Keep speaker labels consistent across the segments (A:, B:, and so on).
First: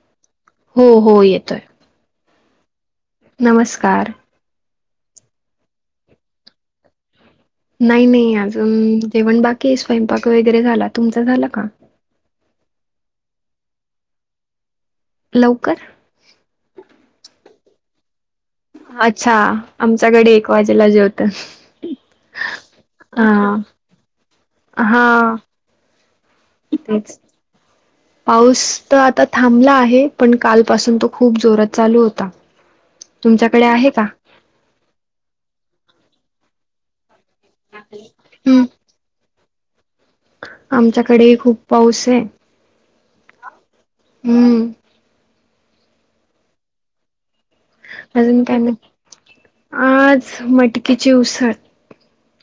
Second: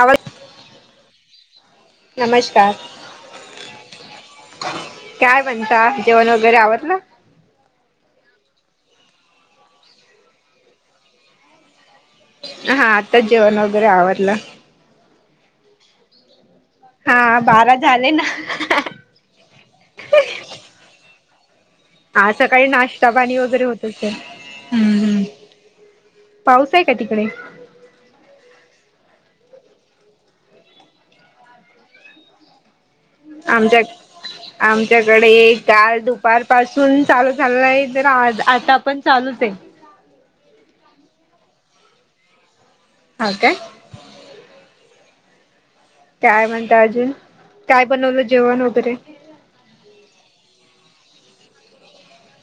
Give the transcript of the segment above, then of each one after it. A: आवाज
B: हो हो येतोय.
A: नमस्कार.
B: नमस्कार
A: काय म्हणता, जेवण वगैरे आवरलं?
B: नाही, नाही अजून जेवण बाकी आहे, स्वयंपाक वगैरे झाला. तुमचा झाला का?
A: हा आत्ताच जेवण वगैरे आवरलं.
B: लवकर
A: हा बारा झाले ना,
B: अच्छा आमच्याकडे एक वाजेला जेवतं.
A: हा सकाळी नाश्ता पाणी वगैरे होत असेल, हूं.. हूं
B: हा.
A: पाऊस आहे का तिकडे?
B: पाऊस त आता थांबला आहे, पण कालपासून तो खूप जोरात चालू होता. [unintelligible]
A: आमच्या
B: आहे का?
A: आमच्याकडे काल दु पार पासून चालू झालाय, तर आज
B: हम्म
A: आता पण चालूच आहे.
B: आमच्याकडेही खूप पाऊस आहे.
A: हा काय,
B: हूं..
A: काय म्हणताय अजून काय बनवलं
B: अजून काय
A: जेवण
B: मग
A: वगैरे
B: [inaudible] आज मटकीची उसळ,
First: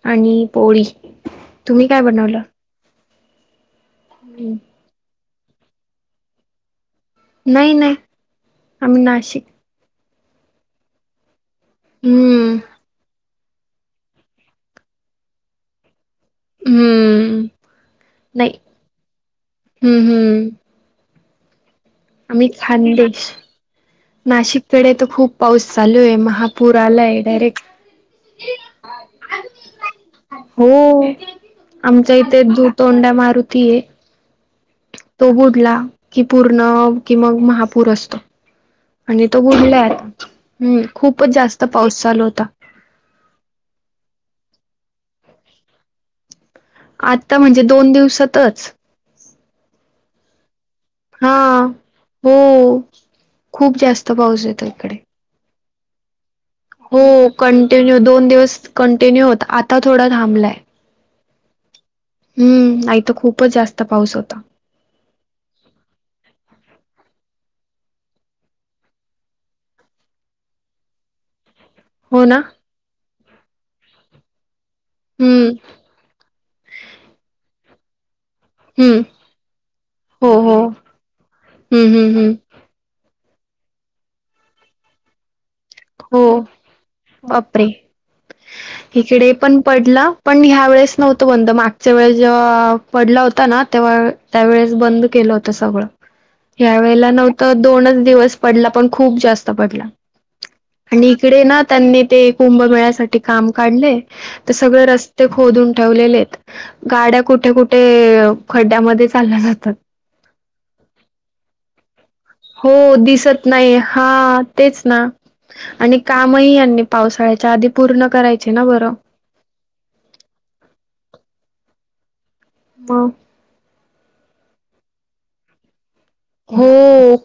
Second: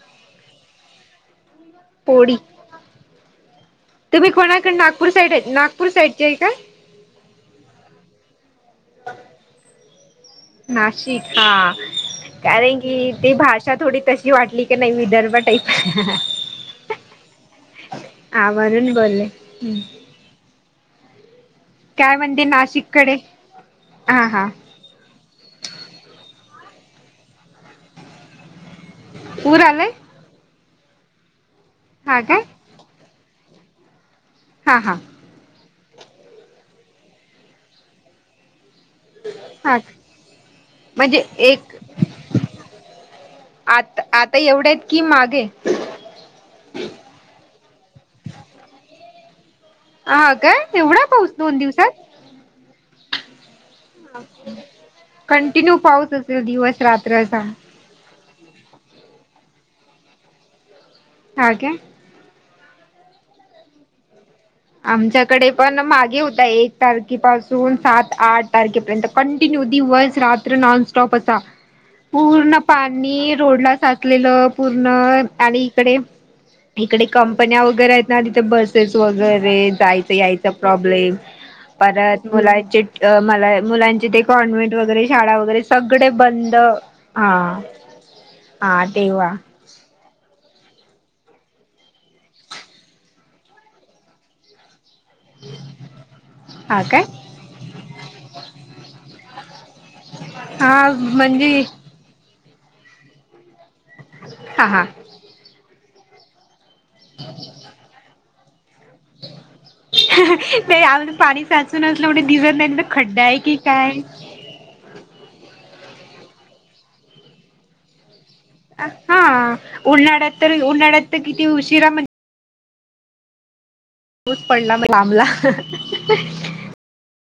B: आणि पोळी. तुम्ही काय
A: पोळी
B: बनवलं?
A: तुम्ही कोणाकडे [inaudible] नागपूर साईड नागपूर साईडची आहे काय?
B: नाही- नाही आम्ही नाशिक.
A: नाशिक [inaudible] हा
B: हम्म
A: कारण की ती भाषा थोडी तशी वाटली की नाही विदर्भ टाईप.
B: हम्म.
A: [inaudible] आवाजाने बोले.
B: ह हम्म.
A: काय
B: आम्
A: म्हणते
B: खान
A: नाशिककडे
B: देश
A: हा हा
B: नाशिक. कडे तर खूप पाऊस चालू आहे महापूर आलाय डायरेक्ट.
A: पूर आला य
B: हो, [inaudible] आमच्या
A: हा
B: इथे
A: काय
B: दू -तोंड्या मारुती आहे.
A: हा -हा.
B: तो बुडला की पूर्ण की मग महापूर असतो. आणि तो
A: हा
B: बुडलात [inaudible] हम्म
A: म्हणजे
B: खूपच जास्त पाऊस चालू होता.
A: आत आता एवढ्या आहेत की मागे
B: आता म्हणजे दोन दिवसातच.
A: हा, काय एवढा पाऊस दोन दिवसात.
B: हम्म, खूप जास्त पाऊस येतो इकडे.
A: कंटिन्यू पाऊसच
B: हो कंटिन्यू दोन दिवस कंटिन्यू होता आता थोडा थांबलाय.
A: हा, काय.
B: हम्म, आथ खूपच जास्त पाऊस होता.
A: आमच्याकडे पण मागे होता एक तारखे पाासून सात -आठ तारखेपर्यंत कंटिन्यू दिवस- रात्र नॉनस्टॉप असा,
B: हो ना
A: पूर्ण पाणी रोडला साच असलेलं पूर्ण
B: हम्म
A: आणि इकडे- इकडे कंपन्या वगैरे आहेत. नाही तिथे बसेस [inaudible]
B: हम्म
A: वगैरे जायचं
B: हो
A: यायचं
B: हो हम्म
A: प्रॉब्लेम
B: हम्म
A: परत
B: हम्म
A: मुलांचे मला मुलांचे ते कॉन्व्हेंट वगैरे शाळा वगैरे सगळे
B: हो
A: बंद [inaudible] हा
B: बापरे
A: -हा तेव्हा
B: इकडे पण पडला पण ह्या वेेळेस नव्हतो बंद मागच्या वेळेस जेव्हा पडला होता ना तेव्हा त्यावेेळेस बंद केलं होत सगळ ह्या
A: हा काय
B: वेळेला नव्हतं दोनच दिवस पडला पण खूप जास्त पडला.
A: हा
B: आणि इकडे
A: म्हणजे
B: ना त्यांनी ते कुंभमेळ्यासाठी काम काढले तर
A: हा हा
B: सगळे रस्ते खोदून ठेवलेले आहेत. गाड्या कुठे- कुठे खड्ड्यामध्ये मध्ये चालल्या जातात.
A: [inaudible] तेऊन पाणी साचून असलं म्हटलं दिवे
B: हो
A: नाही खड्डा आहे
B: दिसत
A: की
B: नाही
A: काय
B: हा तेच ना आणि काम ही यांनी पावसाळ्याच्या आधी पूर्ण करायचे ना बरं.
A: हा उन्हाळ्यात तर उन्हाळ्यात तर किती उशिरा म्हण
B: ह [unintelligible]
A: तूच पडला मग लांबला [inaudible]
B: हो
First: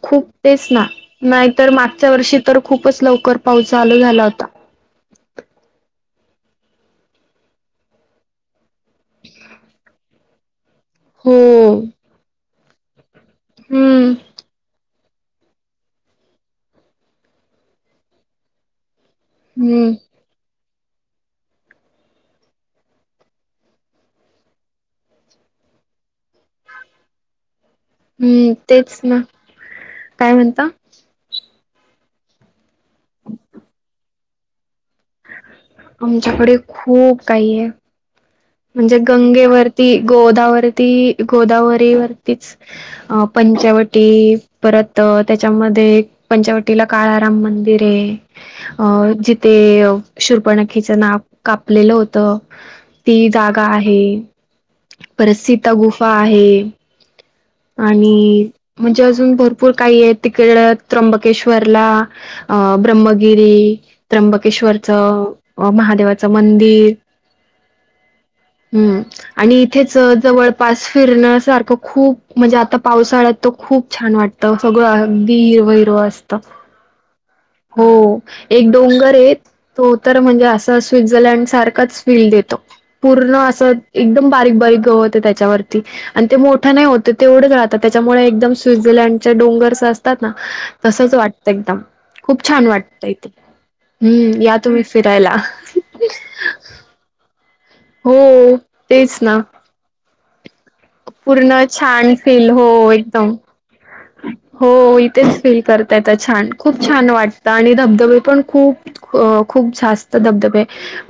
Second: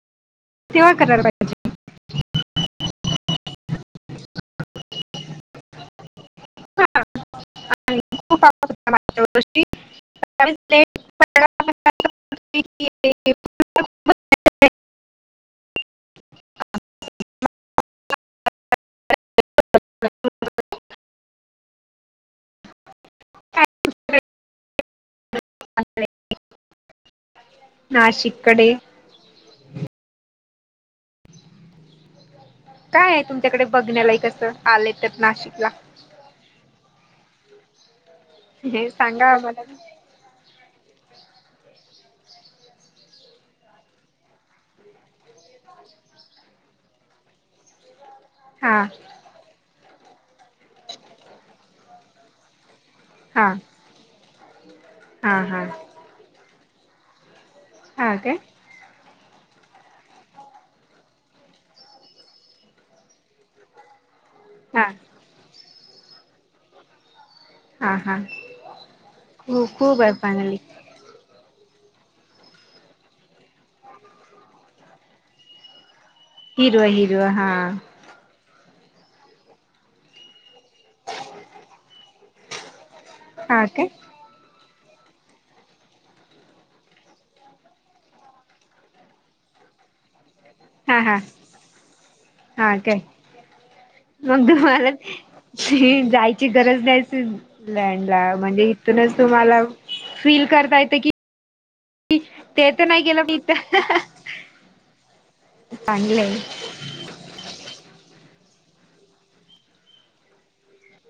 B: खूप तेच ना
A: तेव्हा
B: [inaudible]
A: करायला
B: मॅगी. तर मागच्या वर्षी [inaudible] तर खूपच लवकर पाऊस चालू झाला होता.
A: हां खूप सत्तावीस्ले.
B: हो
A: [unintelligible] [unintelligible]
B: हम्म [inaudible] हम्म
A: अस [unintelligible]
B: हम्म तेच ना, काय म्हणता?
A: काय आहे तुमच्याकडे बघण्या लायक असं आले तर नाशिकला?
B: आमच्याकडे खूप काही आहे.
A: हे
B: म्हणजे
A: सांगा आम्हाला
B: गंगेवरती गोदावरती गोदावरी वरतीच- अ पंचवटी परत त्यांच्यामध्ये, पंचवटीला काळाराम मंदिर हे.
A: हा
B: अ जिथे शुर्पणखीचं नाक कापलेलं होतं. ती
A: हा
B: जागा आहे पर
A: हा हा
B: सिता गुफा आहे.
A: हा काय
B: आणि म्हणजे अजून भरपूर काही आहे, तिकडं त्र्यंबकेश्वरला- अ ब्रम्मगिरी
A: हा
B: त्र्यंबकेश्वरच अं महादेवाचं मंदिर
A: हा हा
B: हम्म आणि
A: खूप
B: इथेच
A: खूप आहे फायनली
B: जवळपास फिरणं सारखं खूप म्हणजे आता पावसाळ्यात तो खूप छान वाटतं सगळं अगदी हिरव हिरव असत.
A: हिरवं हिरवं हा
B: हो एक डोंगर आहेत तो तर म्हणजे अस तो स्वित्झर्लड सारखच फील देतो. पूर्ण अस
A: हा काय
B: एकदम बारीक बारीक- त्यांच्यावरची आणि ते मोठं नाही होत- तेवढं ग राहतात त्याच्यामुळे एकदम स्वितझर्लंडचे डोंगरस असतात ना,
A: हा
B: तसच
A: हा
B: वाटतं एकदम खूप छान
A: हा काय
B: वाटतंय तु-
A: मग तुम्हाला भी जायची गरज नाही. स्विझर्लंड
B: हो
A: ला म्हणजे इथूनच
B: तेच ना
A: तुम्हाला फील करता येत की,
B: पूर्ण छान फील हो
A: ते तर नाही गेलं
B: एकदम
A: मी इथं -
B: हो इथेच फील करता येत छान- खूप छान वाटतं आणि धबधबे पण खूप खूप जास्त धबधबे,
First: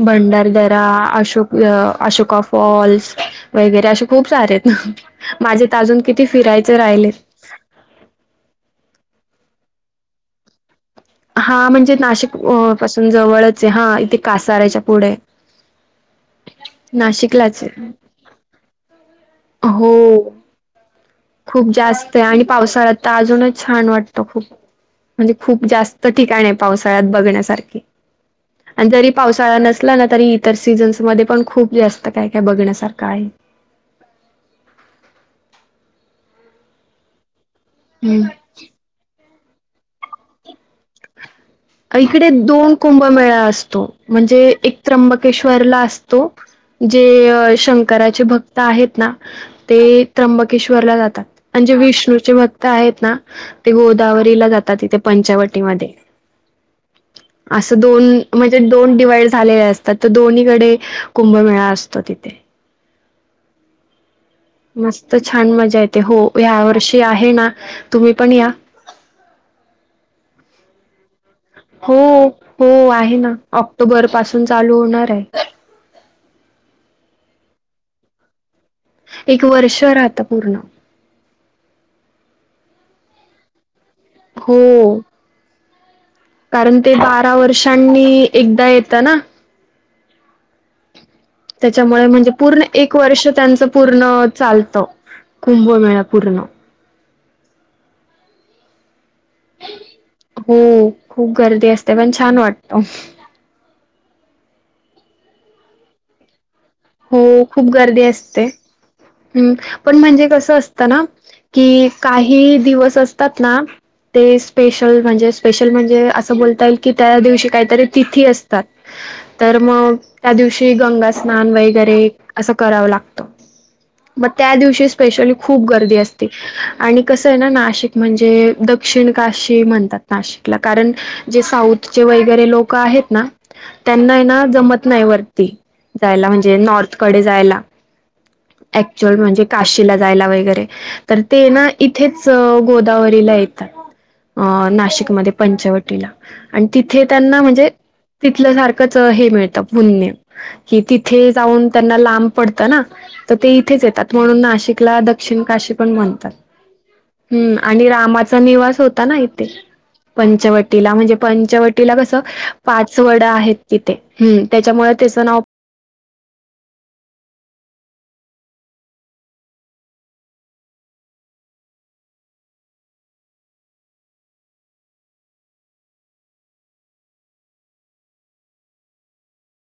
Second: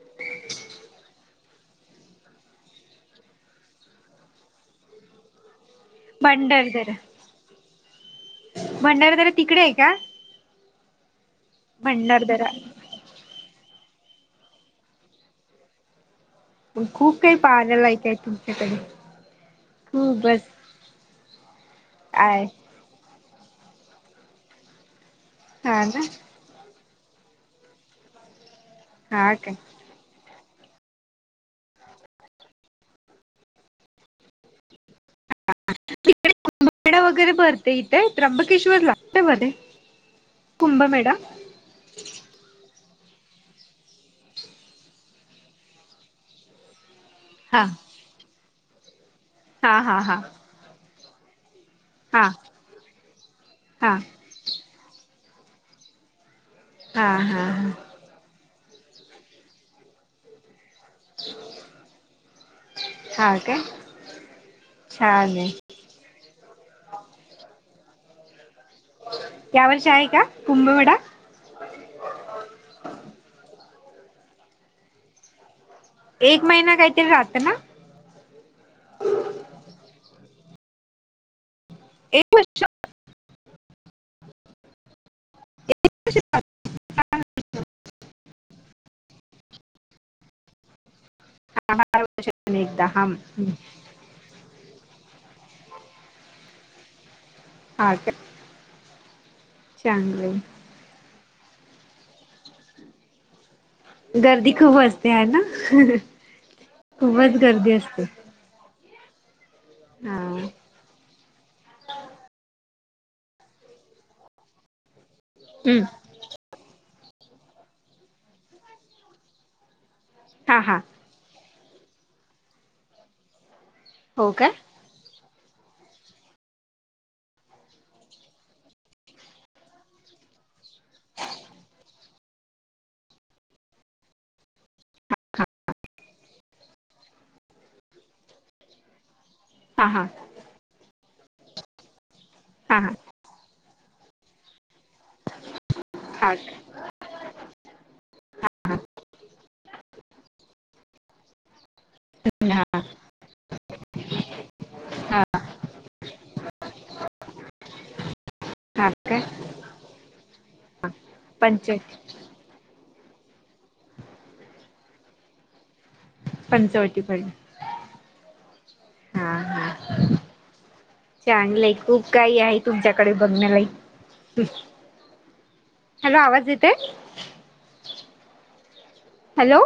B: भंडारदरा अशोक अशोका फॉल्स, वगैरे असे खूप सारेत माझेत अजून किती फिरायचे राहिले.
A: भंडारादरा तिकडे आहे का?
B: हा म्हणजे नाशिक
A: भंडारदरा
B: पासून जवळच आहे हा इथे कासाराच्या पुढे-
A: खूप काही पाहण्यालायक आहे तुमच्याकडे. खूप
B: हो..
A: बस
B: खूप जास्त आहे. आणि पावसाळ्यात तर अजूनच छान वाटत खूप. म्हणजे खूप
A: हा ना
B: जास्त ठिकाण पावसाळ्यात बघण्यासारखे आणि जरी
A: हा काय
B: पावसाळ नस- लं ना तरी इतर सीझन्स मध्ये पण खूप जास्त काय काय बघण्यासारखं आहे.
A: [unintelligible] तिकडे तं वगैरे भरते
B: हम्म.
A: इथे? श्वर लागत मध्ये कुंभमेढा?
B: इकडे दोन कुंभमेळा असतो, म्हणजे एक त्र्यंबकेश्वरला असतो. जेय
A: हा
B: शंकराचे भक्त आहेत ना,
A: हा हा
B: ते
A: हा
B: त्र्यंबकेश्वर जातात म्हणजे विष्णू
A: हा
B: भक्त - विष्णूचे भक्त आहेत ना, ते
A: हा हा
B: गोदावरीला जातात इथे पंचवटीमध्ये.
A: हा हा
B: असं दोन म्हणजे दोन डिवाइड झालेले असतात, तर दोन्हीकडे- कुंभमेळा असतो तिथे.
A: हां काय
B: मस्त छान मज्जा येते हो ह्या वर्षी आहे ना तुम्ही पण या
A: या वर्षी आहे का कुंभवेडा
B: हो हो आहे ना ऑक्टोबर पासून चालू होणार आहे
A: एक महिना काहीतरी राहत ना
B: एक वर्ष राहता पूर्ण
A: एक वर्ष
B: हो कारण ते बारा वर्षांनी एकदा येतं ना त्याच्यामुळे म्हणजे पूर्ण
A: एकदा
B: एक
A: हा
B: वर्ष त्यांच पूर्ण पूर्ण चालत कुंभमेळा पूर्ण
A: ह का चांगलं आहे [inaudible]
B: हो खूप गर्दी असते पण छान वाटतो
A: गर्दी खूप असते आहे ना
B: हो
A: खूपच
B: खूप गर्दी
A: असते
B: असते् पण
A: हा
B: म्हणजे कसं
A: हम्म
B: असतं की काही दिवस असतात ना ते स्पेशल म्हणजे स्पेशल म्हणजे असं बोलता येईल की त्या दिवशी काहीतरी तिथी असतात तर मग त्या
A: हा
B: दिवशी
A: हा
B: गंगा स्नान वगैरे असं करावं लागतो मग
A: हो काय
B: त्या दिवशीच स्पेशली खूप गर्दी असते आणि कसं आहे ना नाशिक म्हणजे दक्षिण काशी म्हणतात नाशिकला कारण जे साऊथचे वगैरे लोक आहेत ना त्यांना ना जमतं नाही
A: हा
B: वरती जायला म्हणजे नॉर्थकडे जायला अऍक्च्युअल म्हणजे
A: हा
B: काशीला जायला
A: हा
B: वैगैरे तर ते ना इथेच
A: हा हा
B: गोदावरीला येतात नाशिकमध्ये पंचवटी ला
A: हा
B: आणि तिथे त्यांना म्हणजे तिथलं सारखंच हे मिळतं पुण्य कि ते तेथे जाऊन त्यांना लांब पडत
A: हा
B: ना तर ते इथेच येतात म्हणून नाशिक ला
A: हा
B: दक्षिण काशी पण म्हणतात आणि रामा चा निवास
A: हा
B: होता ना
A: काय
B: इथे पंचवटीला म्हणजे पंचवटीला
A: पंचवटी
B: कस पाच वड आहेत तिथे ह् त्याच्यामुळे त्याचं नाव
A: पंचवटी पडलं हा हा चांगलंय खूप काही आहे तुमच्याकडे बघण्याला हॅलो आवाज येतोय हॅलो